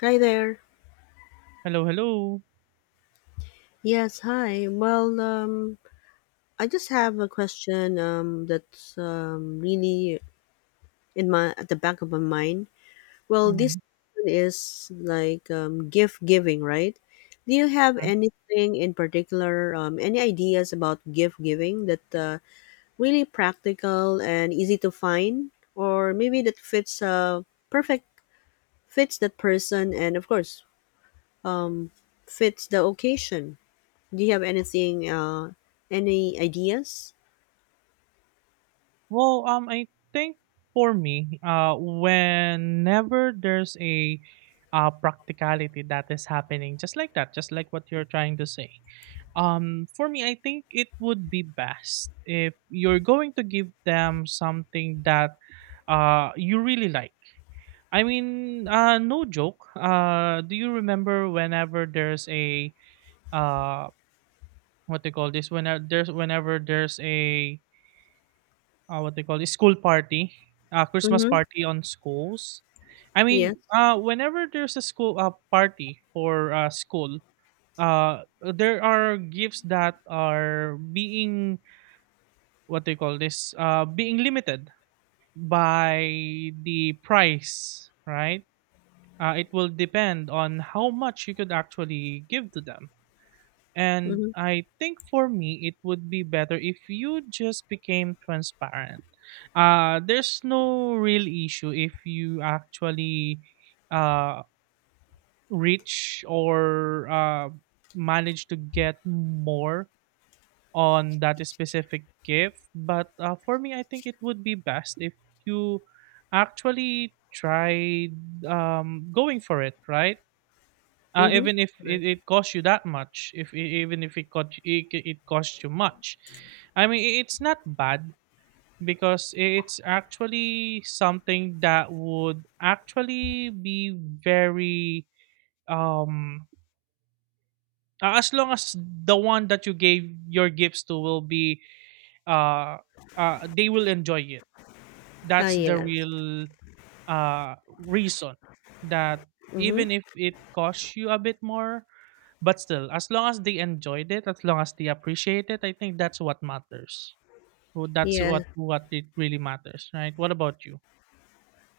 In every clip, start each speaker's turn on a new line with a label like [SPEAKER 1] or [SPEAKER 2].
[SPEAKER 1] Hi there.
[SPEAKER 2] Hello, hello.
[SPEAKER 1] Yes, hi. I just have a question that's really in my at the back of my mind. Well, this
[SPEAKER 2] Mhm,
[SPEAKER 1] is like gift giving, right? Do you have
[SPEAKER 2] mhm.
[SPEAKER 1] anything in particular, any ideas about gift giving that really practical and easy to find, or maybe that fits perfect fits that person and of course um, fits the occasion? Do you have anything, any ideas?
[SPEAKER 2] Well, I think for me, whenever there's a practicality that is happening, just like that, just like what you're trying to say, for me, I think it would be best if you're going to give them something that you really like. I mean, no joke. Do you remember whenever there's a uh, what they call this? Whenever there's a what they call this school party, Christmas
[SPEAKER 1] Mm-hmm.
[SPEAKER 2] party on schools. I
[SPEAKER 1] Yes.
[SPEAKER 2] mean, whenever there's a school party for school, there are gifts that are being what they call this being limited by the price, right? It will depend on how much you could actually give to them. And
[SPEAKER 1] Mm-hmm.
[SPEAKER 2] I think for me, it would be better if you just became transparent. There's no real issue if you actually uh, reach or manage to get more on that specific gift. But for me, I think it would be best if you actually tried going for it, right?
[SPEAKER 1] Mm-hmm.
[SPEAKER 2] Even if it costs you that much, if e- even if it cost e, it costs you much. I mean, it's not bad, because it's actually something that would actually be very um as long as the one that you gave your gifts to will be uh, they will enjoy it.
[SPEAKER 1] Uh,
[SPEAKER 2] That's the
[SPEAKER 1] yes.
[SPEAKER 2] real reason that
[SPEAKER 1] Mm-hmm.
[SPEAKER 2] even if it costs you a bit more. But still, as long as they enjoyed it, as long as they appreciate it, I think that's what matters. So that's
[SPEAKER 1] Yeah.
[SPEAKER 2] what it really matters, right? What about you?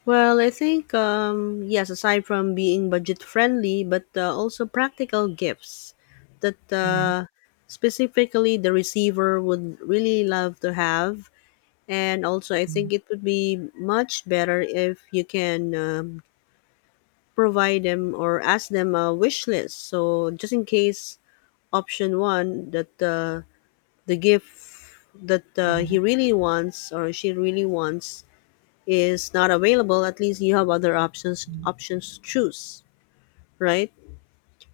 [SPEAKER 1] Well, I think yes. Aside from being budget friendly, but also practical gifts that
[SPEAKER 2] Mm-hmm.
[SPEAKER 1] specifically the receiver would really love to have, and also I
[SPEAKER 2] Hmm,
[SPEAKER 1] think it would be much better if you can provide them or ask them a wish list. So just in case option one that the gift that
[SPEAKER 2] hmm.
[SPEAKER 1] he really wants or she really wants is not available, at least you have other options to choose, right?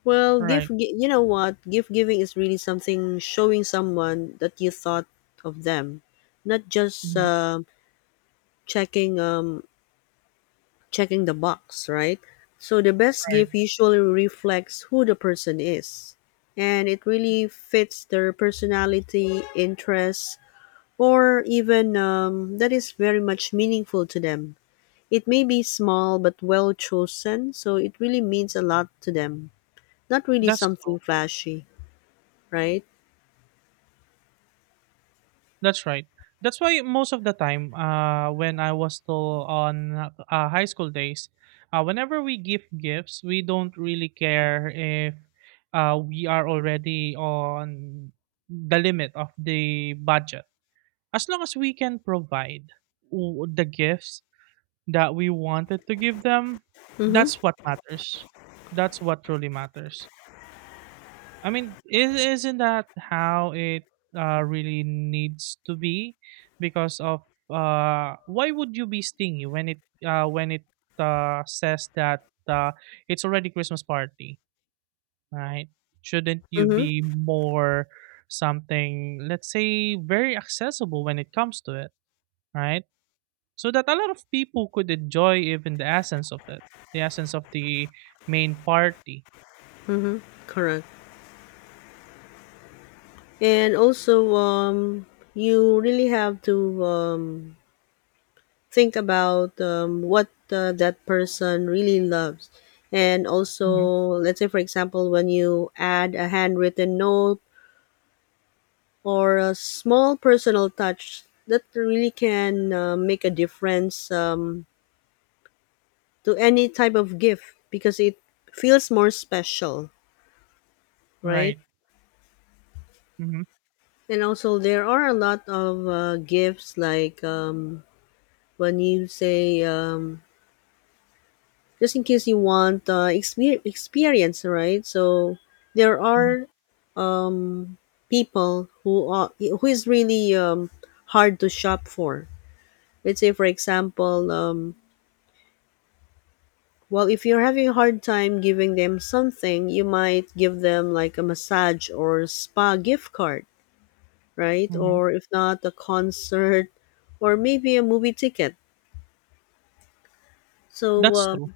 [SPEAKER 1] well gift
[SPEAKER 2] Right.
[SPEAKER 1] gi- you know what, gift giving is really something showing someone that you thought of them, not just
[SPEAKER 2] Hmm.
[SPEAKER 1] checking um, checking the box, right? So the best
[SPEAKER 2] Right.
[SPEAKER 1] gift usually reflects who the person is, and it really fits their personality, interests, or even that is very much meaningful to them. It may be small but well chosen, so it really means a lot to them. Not really
[SPEAKER 2] That's true.
[SPEAKER 1] something flashy, right?
[SPEAKER 2] That's right. That's why most of the time, when I was still on high school days, whenever we give gifts, we don't really care if we are already on the limit of the budget, as long as we can provide the gifts that we wanted to give them,
[SPEAKER 1] Mm-hmm.
[SPEAKER 2] that's what matters. That's what truly matters. I mean, is isn't that how it really needs to be? Because of why would you be stingy when it says that uh, it's already Christmas party, right? Shouldn't you
[SPEAKER 1] Mm-hmm.
[SPEAKER 2] be more something, let's say, very accessible when it comes to it, right? So that a lot of people could enjoy even the essence of it, the essence of the main party.
[SPEAKER 1] Mm-hmm. Correct. And also, you really have to think about what that person really loves. And also,
[SPEAKER 2] Hmm.
[SPEAKER 1] let's say, for example, when you add a handwritten note or a small personal touch that really can make a difference to any type of gift because it feels more special, right?
[SPEAKER 2] Right. Hmm.
[SPEAKER 1] And also, there are a lot of gifts like when you say, just in case you want experience, right? So there
[SPEAKER 2] Hmm.
[SPEAKER 1] are um, people who is really hard to shop for. Let's say, for example, well, if you're having a hard time giving them something, you might give them like a massage or spa gift card, right?
[SPEAKER 2] Hmm.
[SPEAKER 1] Or if not, a concert or maybe a movie ticket. So,
[SPEAKER 2] That's true.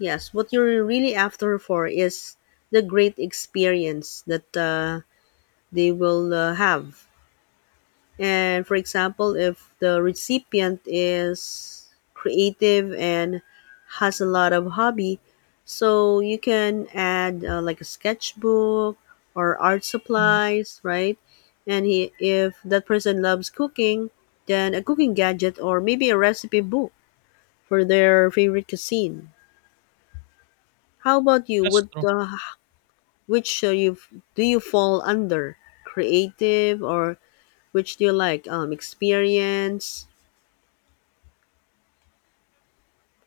[SPEAKER 1] yes, what you're really after for is the great experience that they will have. And for example, if the recipient is creative and has a lot of hobby, so you can add like a sketchbook or art
[SPEAKER 2] Hmm.
[SPEAKER 1] supplies, right? If that person loves cooking, then a cooking gadget or maybe a recipe book for their favorite cuisine. How about you?
[SPEAKER 2] That's true.
[SPEAKER 1] Which you do you fall under? Creative or which do you like? Experience?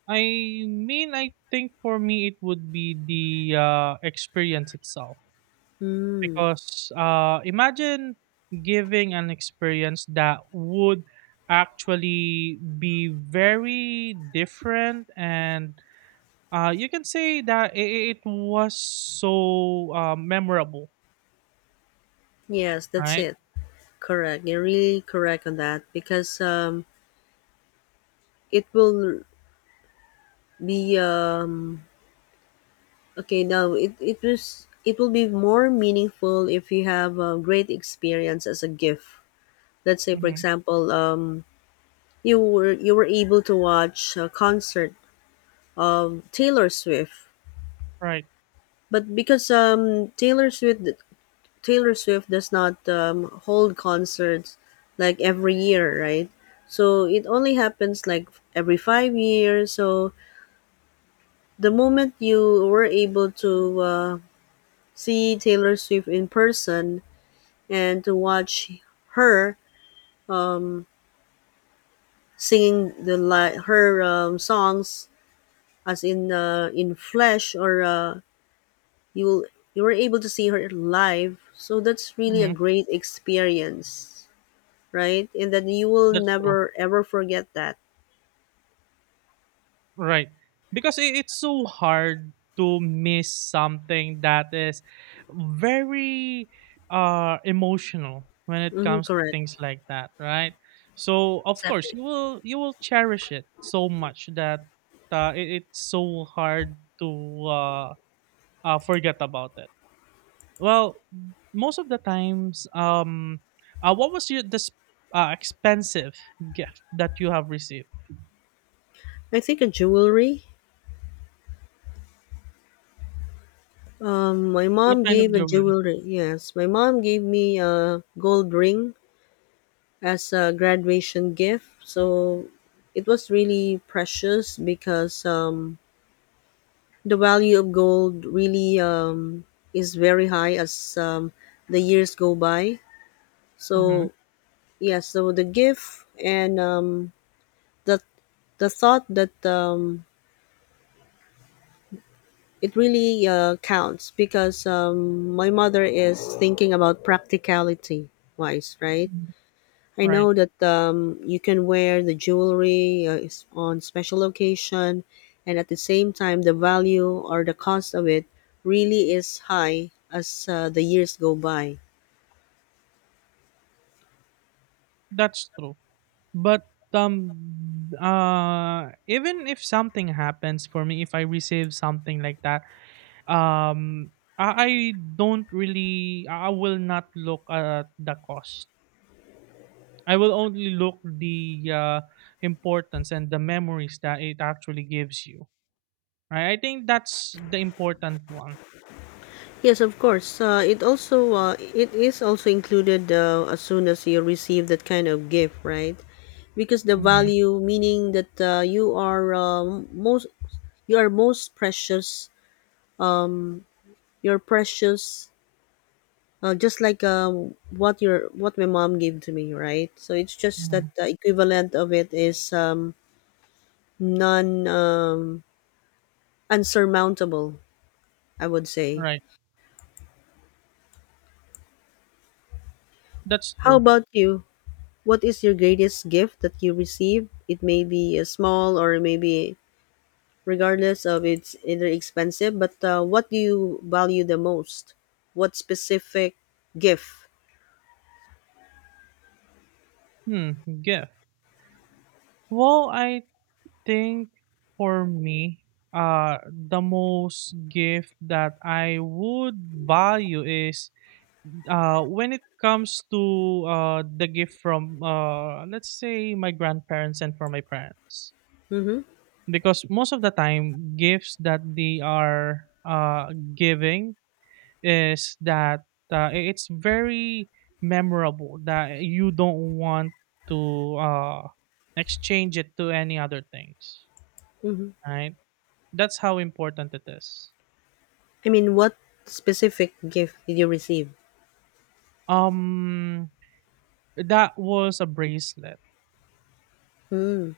[SPEAKER 2] I mean, I think for me it would be the experience itself,
[SPEAKER 1] Mm,
[SPEAKER 2] because imagine giving an experience that would actually be very different and you can say that it was so memorable,
[SPEAKER 1] yes, that's
[SPEAKER 2] right?
[SPEAKER 1] it. Correct. You're really correct on that because it will be okay. Now it will be more meaningful if you have a great experience as a gift. Let's say, for
[SPEAKER 2] Hmm.
[SPEAKER 1] example, you were able to watch a concert of Taylor Swift,
[SPEAKER 2] Right.
[SPEAKER 1] but because Taylor Swift does not hold concerts like every year, right? So it only happens like every 5 years. So the moment you were able to see Taylor Swift in person and to watch her um, singing her songs, as in flesh, or you you were able to see her live. So that's really a
[SPEAKER 2] Hmm.
[SPEAKER 1] great experience. Right? And then you will
[SPEAKER 2] That's true.
[SPEAKER 1] never ever forget that.
[SPEAKER 2] Right. Because it's so hard to miss something that is very emotional when it
[SPEAKER 1] Hmm,
[SPEAKER 2] comes to
[SPEAKER 1] correct.
[SPEAKER 2] things like that, right? So of course
[SPEAKER 1] Exactly.
[SPEAKER 2] you will cherish it so much that it's so hard to forget about it. Well, most of the times, what was your this expensive gift that you have received?
[SPEAKER 1] I think a jewelry. My
[SPEAKER 2] What
[SPEAKER 1] mom
[SPEAKER 2] kind of
[SPEAKER 1] gave a
[SPEAKER 2] jewelry?
[SPEAKER 1] jewelry. Yes, my mom gave me a gold ring as a graduation gift. So it was really precious because the value of gold really is very high as the years go by.
[SPEAKER 2] Mm-hmm.
[SPEAKER 1] So yes, so the gift and the the thought that it really counts because my mother is thinking about practicality wise, right? I
[SPEAKER 2] Right,
[SPEAKER 1] know that you can wear the jewelry is on special occasion, and at the same time, the value or the cost of it really is high as the years go by.
[SPEAKER 2] that's true. But even if something happens for me, if I receive something like that, um, I don't really, I will not look at the cost. I will only look the importance and the memories that it actually gives you. Right, I think that's the important one.
[SPEAKER 1] Yes, of course. It is also included as soon as you receive that kind of gift, right? Because the
[SPEAKER 2] Mhm,
[SPEAKER 1] value, meaning that you are most you are most precious. You're precious, just like what my mom gave to me, right? So it's just that
[SPEAKER 2] mhm.
[SPEAKER 1] the equivalent of it is non unsurmountable, I would say.
[SPEAKER 2] Right, that's
[SPEAKER 1] How
[SPEAKER 2] true.
[SPEAKER 1] about you? What is your greatest gift that you received? It may be small, or maybe, regardless of it's either expensive, but what do you value the most? What specific gift?
[SPEAKER 2] Hmm, gift. Well, I think for me, the most gift that I would value is when it comes to the gift from, let's say, my grandparents and from my parents.
[SPEAKER 1] Mm-hmm.
[SPEAKER 2] Because most of the time, gifts that they are giving is that it's very memorable that you don't want to exchange it to any other things,
[SPEAKER 1] Mm-hmm.
[SPEAKER 2] right? That's how important it is.
[SPEAKER 1] I mean, what specific gift did you receive?
[SPEAKER 2] um that was a bracelet,
[SPEAKER 1] Hmm.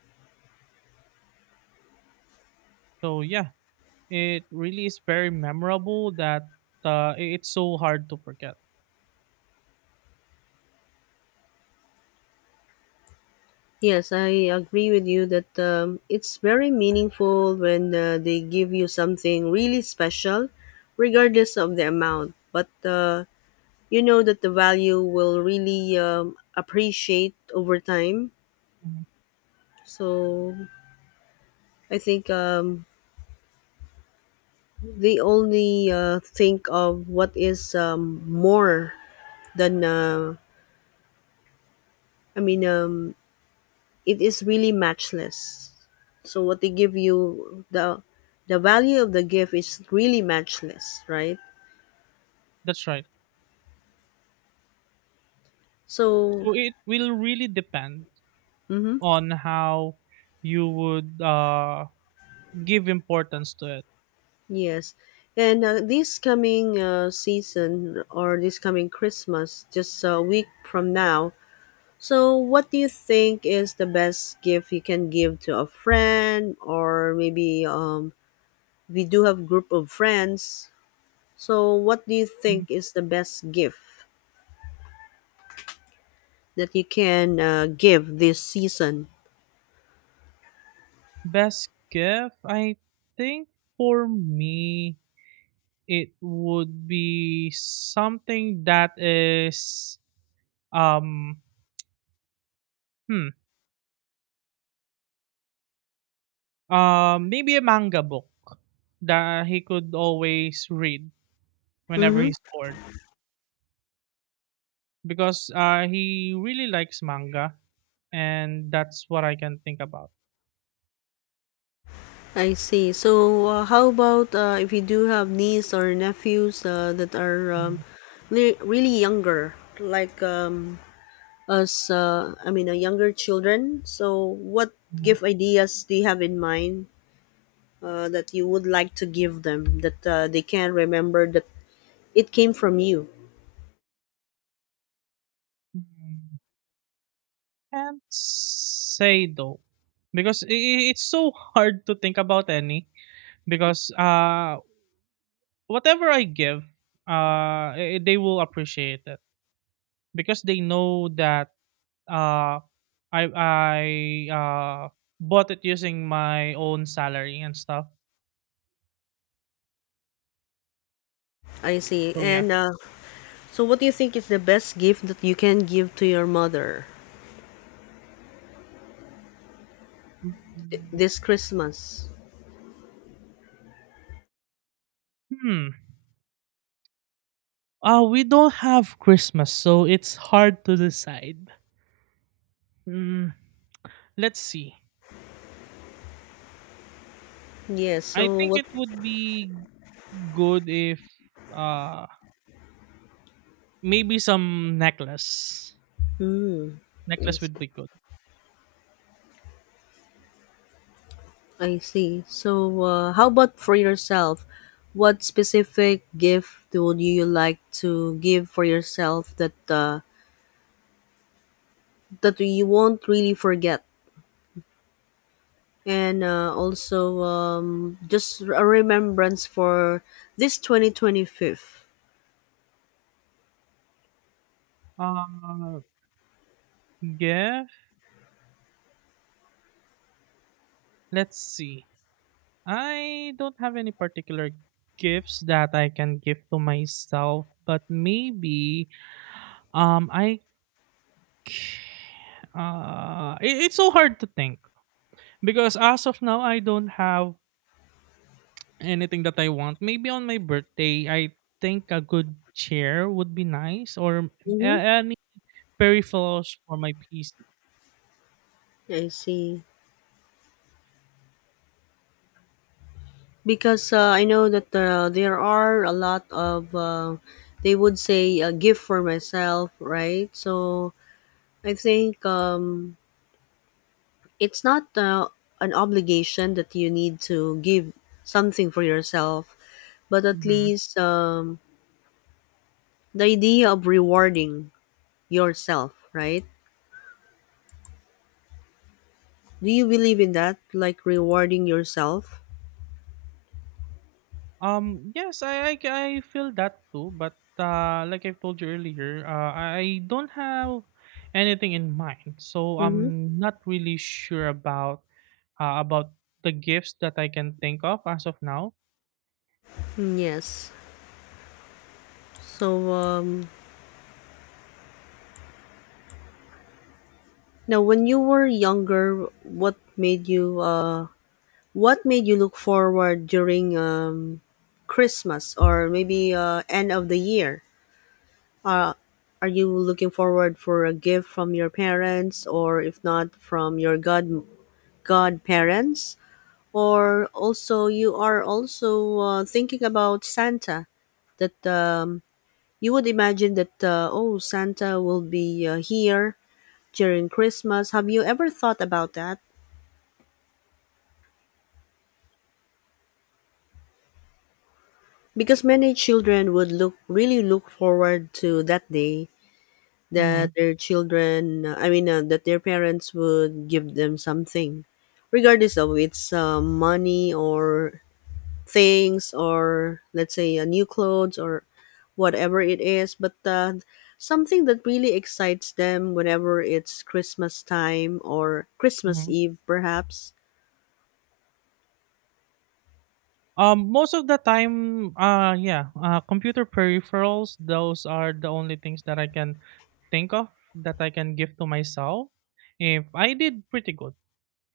[SPEAKER 2] so yeah, it really is very memorable that it's so hard to forget.
[SPEAKER 1] Yes, I agree with you that it's very meaningful when they give you something really special, regardless of the amount. But you know that the value will really appreciate over time.
[SPEAKER 2] Mhm.
[SPEAKER 1] So I think they only think of what is more than, I mean, it is really matchless. So what they give you, the value of the gift is really matchless, right?
[SPEAKER 2] That's right.
[SPEAKER 1] So,
[SPEAKER 2] So it will really depend
[SPEAKER 1] mm-hmm,
[SPEAKER 2] on how you would give importance to it.
[SPEAKER 1] yes. And this coming season, or this coming Christmas, just a week from now, so what do you think is the best gift you can give to a friend, or maybe we do have group of friends? So, what do you
[SPEAKER 2] Mm-hmm.
[SPEAKER 1] think is the best gift that you can give this season?
[SPEAKER 2] Best gift, I think for me it would be something that is um hmm maybe a manga book that he could always read whenever
[SPEAKER 1] Mm-hmm.
[SPEAKER 2] he's bored, because he really likes manga, and that's what I can think about.
[SPEAKER 1] I see. So, how about if you do have niece or nephews that are
[SPEAKER 2] Mm,
[SPEAKER 1] really younger, like us? I mean, younger children. So, what
[SPEAKER 2] mm,
[SPEAKER 1] gift ideas do you have in mind? That you would like to give them, that they can remember that it came from you.
[SPEAKER 2] mm. Can't say though, because it's so hard to think about any, because whatever I give, they will appreciate it, because they know that uh, I uh, bought it using my own salary and stuff.
[SPEAKER 1] I see.
[SPEAKER 2] So yeah.
[SPEAKER 1] And so, what do you think is the best gift that you can give to your mother
[SPEAKER 2] Mm.
[SPEAKER 1] this Christmas?
[SPEAKER 2] Hmm. We don't have Christmas, so it's hard to decide. Mm, let's see.
[SPEAKER 1] Yes.
[SPEAKER 2] I
[SPEAKER 1] So,
[SPEAKER 2] think
[SPEAKER 1] what?
[SPEAKER 2] it would be good if uh maybe some necklace.
[SPEAKER 1] Hmm. I
[SPEAKER 2] Necklace
[SPEAKER 1] see.
[SPEAKER 2] would be good.
[SPEAKER 1] I see. So, how about for yourself? What specific gift would you like to give for yourself, that you won't really forget? And also just a remembrance for this 2025.
[SPEAKER 2] Uh, yeah. Let's see. I don't have any particular gifts that I can give to myself, but maybe um I c- it's so hard to think because as of now I don't have anything that I want. Maybe on my birthday I think a good chair would be nice or
[SPEAKER 1] Mm-hmm.
[SPEAKER 2] any peripherals for my PC.
[SPEAKER 1] I see. Because I know that there are a lot of they would say a gift for myself, right? So I think it's not an obligation that you need to give something for yourself, but at least the idea of rewarding yourself, right? Do you believe in that? Like rewarding yourself?
[SPEAKER 2] Yes, I feel that too, but like I've told you earlier, I don't have anything in mind, so
[SPEAKER 1] Mm-hmm.
[SPEAKER 2] I'm not really sure about uh, about the gifts that I can think of as of now.
[SPEAKER 1] Yes. So now, when you were younger, what made you look forward during Christmas, or maybe end of the year? Uh, are you looking forward for a gift from your parents, or if not, from your godparents? Or also, you are also thinking about Santa, that you would imagine that, oh, Santa will be here during Christmas. Have you ever thought about that? Because many children would look really look forward to that day,
[SPEAKER 2] Mm-hmm,
[SPEAKER 1] that their I mean, that their parents would give them something, regardless of it's money or things, or let's say new clothes, or whatever it is, but something that really excites them whenever it's Christmas time, or Christmas
[SPEAKER 2] mm-hmm.
[SPEAKER 1] Eve perhaps.
[SPEAKER 2] Most of the time, yeah, computer peripherals, those are the only things that I can think of that I can give to myself. If I did pretty good.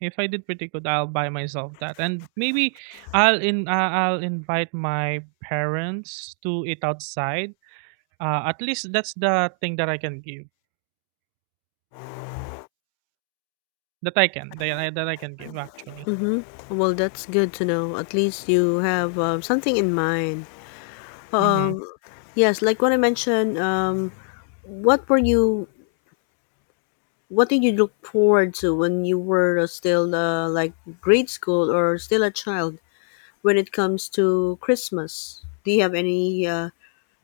[SPEAKER 2] If I did pretty good, I'll buy myself that, and maybe I'll invite my parents to eat outside. At least that's the thing that I can give. That I can give actually.
[SPEAKER 1] Well, that's good to know, at least you have something in mind,
[SPEAKER 2] Hmm.
[SPEAKER 1] um yes. Like what I mentioned, what were you what did you look forward to when you were still like grade school, or still a child? When it comes to Christmas, do you have any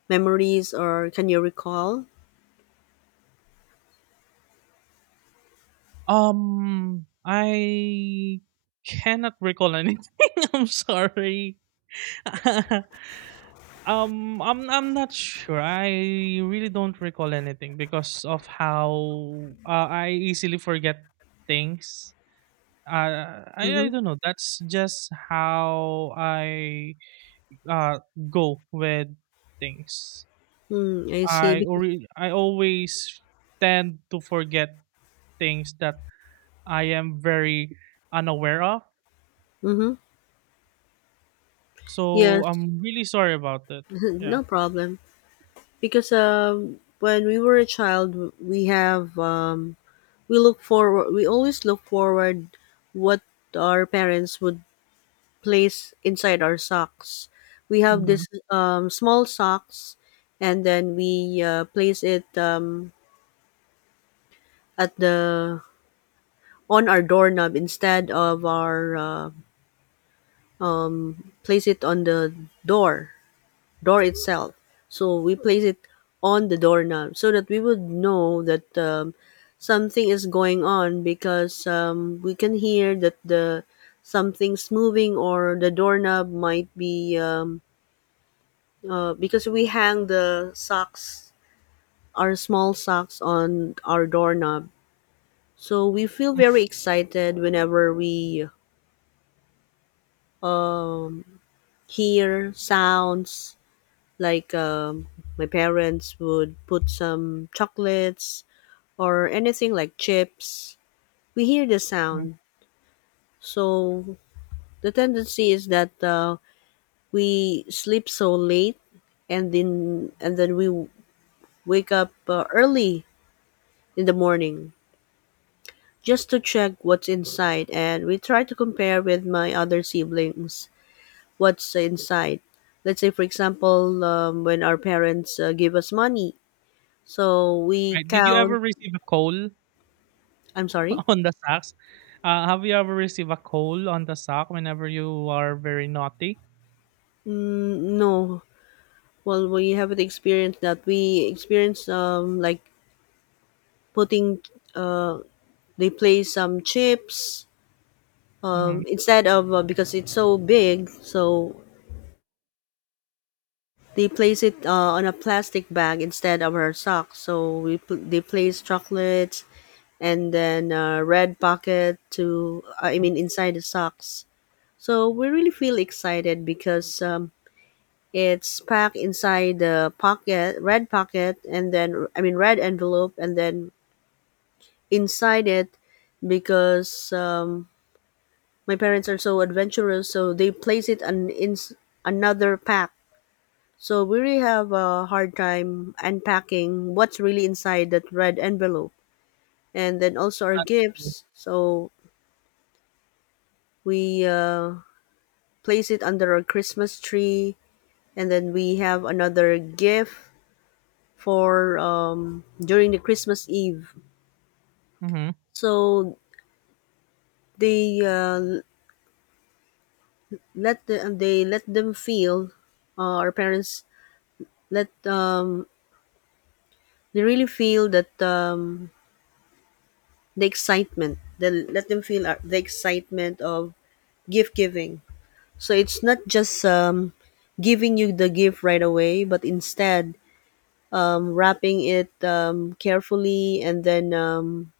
[SPEAKER 1] memories, or can you recall?
[SPEAKER 2] I cannot recall anything. I'm sorry. I'm not sure. I really don't recall anything because of how I easily forget things. I
[SPEAKER 1] Mm-hmm.
[SPEAKER 2] don't know. That's just how I uh go with things.
[SPEAKER 1] Mm, I see.
[SPEAKER 2] I
[SPEAKER 1] Because,
[SPEAKER 2] ori I always tend to forget things that I am very unaware of.
[SPEAKER 1] mm-hmm.
[SPEAKER 2] So
[SPEAKER 1] Yes,
[SPEAKER 2] I'm really sorry about that. Yeah.
[SPEAKER 1] no problem. Because when we were a child, we have we look forward. We always look forward what our parents would place inside our socks. We have
[SPEAKER 2] Mm-hmm.
[SPEAKER 1] this small socks, and then we place it at the on our doorknob, instead of our place it on the door door itself. So we place it on the doorknob so that we would know that something is going on, because we can hear that the something's moving, or the doorknob might be because we hang the socks, our small socks, on our doorknob. So we feel very excited whenever we um, hear sounds, like my parents would put some chocolates or anything like chips. We hear the
[SPEAKER 2] Mm-hmm.
[SPEAKER 1] sound. So the tendency is that we sleep so late, and then we wake up early in the morning, just to check what's inside, and we try to compare with my other siblings what's inside. Let's say, for example, when our parents give us money, so we
[SPEAKER 2] Right. Did you ever
[SPEAKER 1] count.
[SPEAKER 2] receive a coal
[SPEAKER 1] I'm sorry?
[SPEAKER 2] on the socks? Have you ever received a coal on the sock whenever you are very naughty?
[SPEAKER 1] Mm, no. Well, we haven't experienced that. We experienced like putting uh they play some chips
[SPEAKER 2] Mm-hmm.
[SPEAKER 1] instead of because it's so big, so they place it on a plastic bag instead of our socks. So they place chocolates and then red pocket to I mean inside the socks. So we really feel excited because it's packed inside the pocket, red pocket, and then I mean red envelope, and then inside it, because my parents are so adventurous, so they place it on in another pack. So we really have a hard time unpacking what's really inside that red envelope, and then also our
[SPEAKER 2] That's true.
[SPEAKER 1] gifts. So we place it under our Christmas tree, and then we have another gift for during the Christmas Eve,
[SPEAKER 2] Mm-hmm.
[SPEAKER 1] so they they let them feel our parents let they really feel that the excitement, they let them feel the excitement of gift giving. So it's not just giving you the gift right away, but instead wrapping it carefully, and then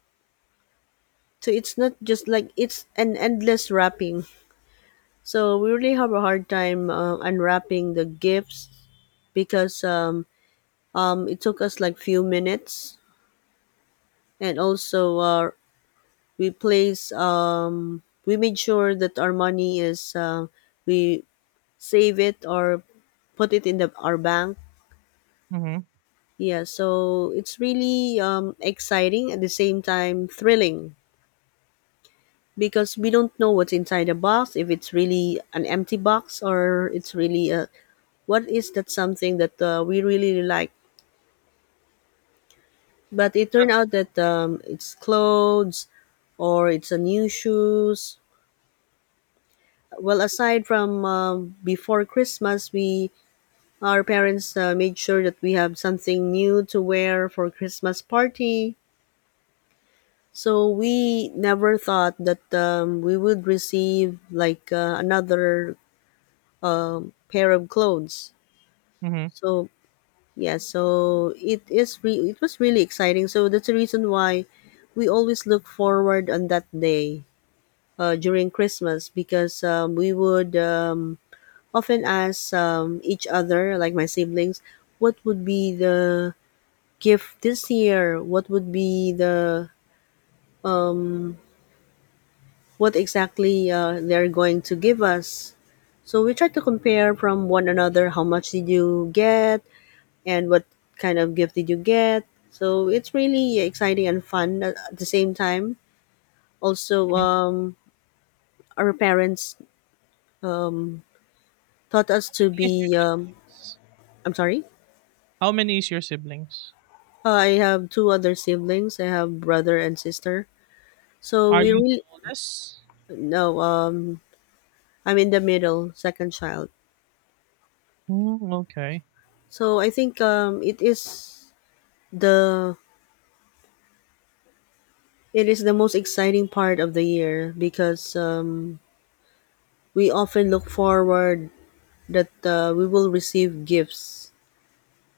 [SPEAKER 1] so it's not just like it's an endless wrapping. So we really have a hard time unwrapping the gifts because it took us like few minutes, and also we made sure that our money is we save it or put it in the our bank.
[SPEAKER 2] Mm-hmm.
[SPEAKER 1] Yeah, so it's really exciting, at the same time thrilling, because we don't know what's inside the box, if it's really an empty box or it's really a, what is that, something that we really really like. But it turned
[SPEAKER 2] That's.
[SPEAKER 1] out that it's clothes or it's a new shoes. Well, aside from before Christmas, we, our parents made sure that we have something new to wear for Christmas party. So we never thought that we would receive like another pair of clothes.
[SPEAKER 2] Mhm.
[SPEAKER 1] So yeah, so it was really exciting. So that's the reason why we always look forward on that day during Christmas because we would often ask each other, like my siblings, what would be the gift this year? What would be the um, what exactly they're going to give us? So we try to compare from one another how much did you get and what kind of gift did you get. So it's really exciting and fun at the same time. Also, our parents um, taught us
[SPEAKER 2] How
[SPEAKER 1] to
[SPEAKER 2] many is your
[SPEAKER 1] be
[SPEAKER 2] siblings?
[SPEAKER 1] I'm sorry.
[SPEAKER 2] How many is your siblings?
[SPEAKER 1] I have two other siblings. I have brother and sister. So
[SPEAKER 2] Are
[SPEAKER 1] we
[SPEAKER 2] you the
[SPEAKER 1] really,
[SPEAKER 2] oldest?
[SPEAKER 1] no. I'm in the middle, second child.
[SPEAKER 2] Mm, okay.
[SPEAKER 1] So I think the it is the most exciting part of the year, because we often look forward that we will receive gifts,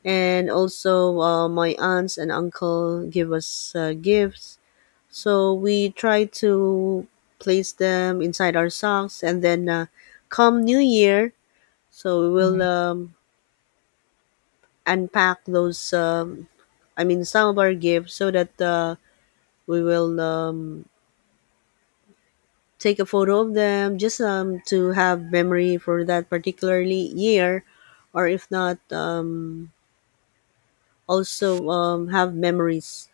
[SPEAKER 1] and also my aunts and uncle give us gifts. So we try to place them inside our socks, and then come New Year, so we will
[SPEAKER 2] Mm-hmm,
[SPEAKER 1] unpack those. I mean, some of our gifts, so that we will take a photo of them, just to have memory for that particularly year, or if not, also have memories.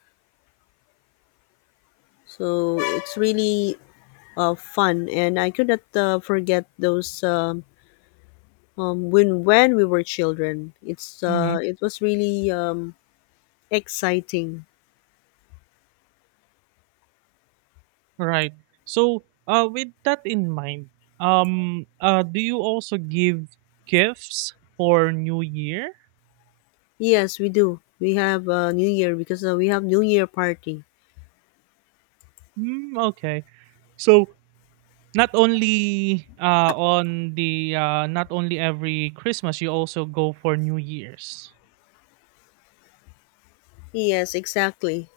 [SPEAKER 1] So it's really fun, and I could not forget those. When we were children. It's
[SPEAKER 2] mm-hmm.
[SPEAKER 1] it was really exciting.
[SPEAKER 2] Right. So, with that in mind, do you also give gifts for New Year?
[SPEAKER 1] Yes, we do. We have New Year because we have New Year party.
[SPEAKER 2] Mm, okay. So not only every Christmas, you also go for New Year's.
[SPEAKER 1] Yes, exactly.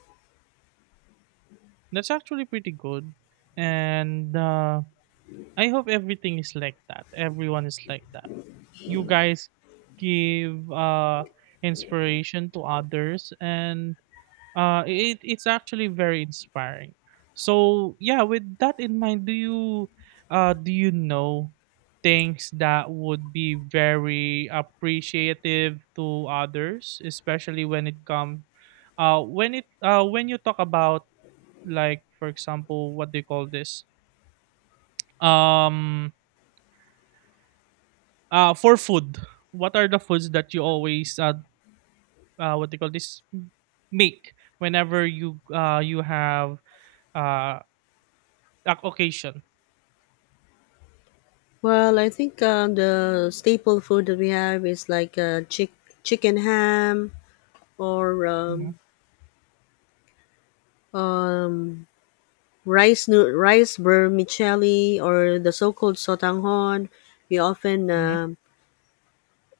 [SPEAKER 2] That's actually pretty good, and I hope everything is like that. Everyone is like that. You guys give inspiration to others, and it's actually very inspiring. So yeah, with that in mind, do you know things that would be very appreciative to others, especially when it come when it when you talk about, like for example, what do you call this, um for food, what are the foods that you always, what they call this, make whenever you have uh, a occasion.
[SPEAKER 1] Well, I think the staple food that we have is like chicken ham or
[SPEAKER 2] Mhm,
[SPEAKER 1] um, rice rice vermicelli, or the so-called sotanghon. We often
[SPEAKER 2] mhm.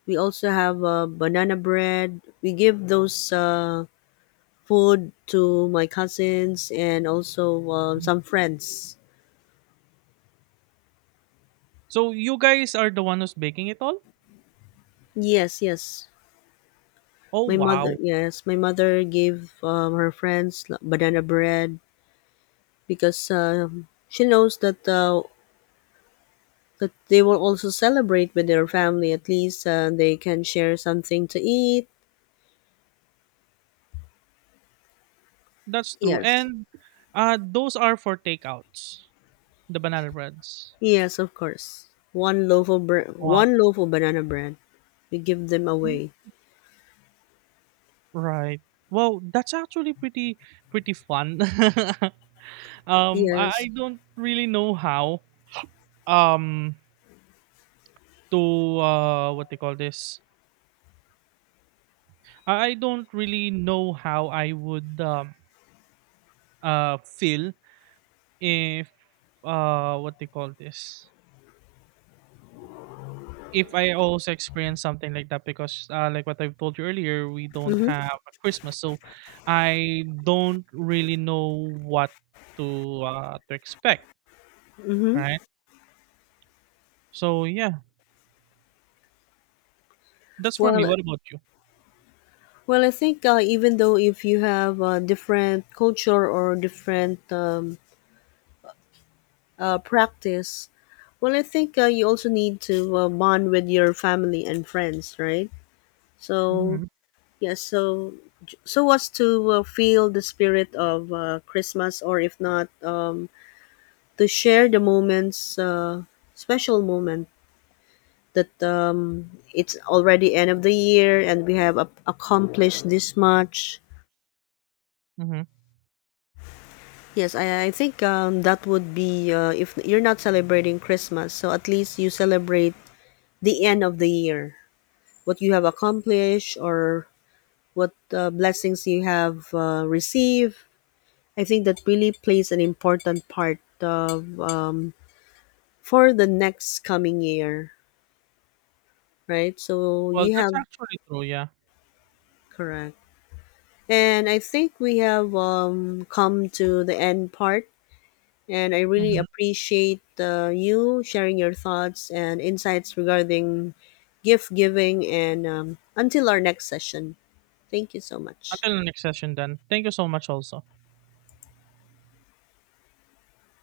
[SPEAKER 1] we also have banana bread. We give those food to my cousins and also some friends.
[SPEAKER 2] So you guys are the one who's baking it all.
[SPEAKER 1] Yes, yes.
[SPEAKER 2] Oh
[SPEAKER 1] My mother,
[SPEAKER 2] wow,
[SPEAKER 1] yes, my mother gave her friends like banana bread, because she knows that that they will also celebrate with their family. At least they can share something to eat.
[SPEAKER 2] that's true.
[SPEAKER 1] Yes,
[SPEAKER 2] And those are for takeouts, the banana breads.
[SPEAKER 1] yes, of course. One loaf of
[SPEAKER 2] Wow,
[SPEAKER 1] one loaf of banana bread. We give them away.
[SPEAKER 2] right. Well, that's actually pretty fun. I,
[SPEAKER 1] Yes.
[SPEAKER 2] I don't really know how um to what they call this. I don't really know how I would feel if what they call this, if I also experience something like that, because like what I've told you earlier, we don't
[SPEAKER 1] Mhm.
[SPEAKER 2] have a Christmas, so I don't really know what to expect.
[SPEAKER 1] Mhm.
[SPEAKER 2] Right, so yeah, that's for me.
[SPEAKER 1] Well,
[SPEAKER 2] What about you?
[SPEAKER 1] Well, I think even though if you have different culture or different practice, well, I think you also need to bond with your family and friends, right? So
[SPEAKER 2] Mm-hmm.
[SPEAKER 1] yeah, so as to feel the spirit of Christmas, or if not, to share the moments, special moment that it's already end of the year and we have accomplished this much.
[SPEAKER 2] Mm-hmm.
[SPEAKER 1] Yes, I think that would be if you're not celebrating Christmas, so at least you celebrate the end of the year, what you have accomplished or what blessings you have received. I think that really plays an important part of for the next coming year, right? So
[SPEAKER 2] Well,
[SPEAKER 1] you
[SPEAKER 2] that's
[SPEAKER 1] have
[SPEAKER 2] actually true. Yeah.
[SPEAKER 1] correct, and I think we have come to the end part. And I really
[SPEAKER 2] Mm-hmm.
[SPEAKER 1] appreciate you sharing your thoughts and insights regarding gift giving. And until our next session, thank you so much.
[SPEAKER 2] Until the next session then, thank you so much also.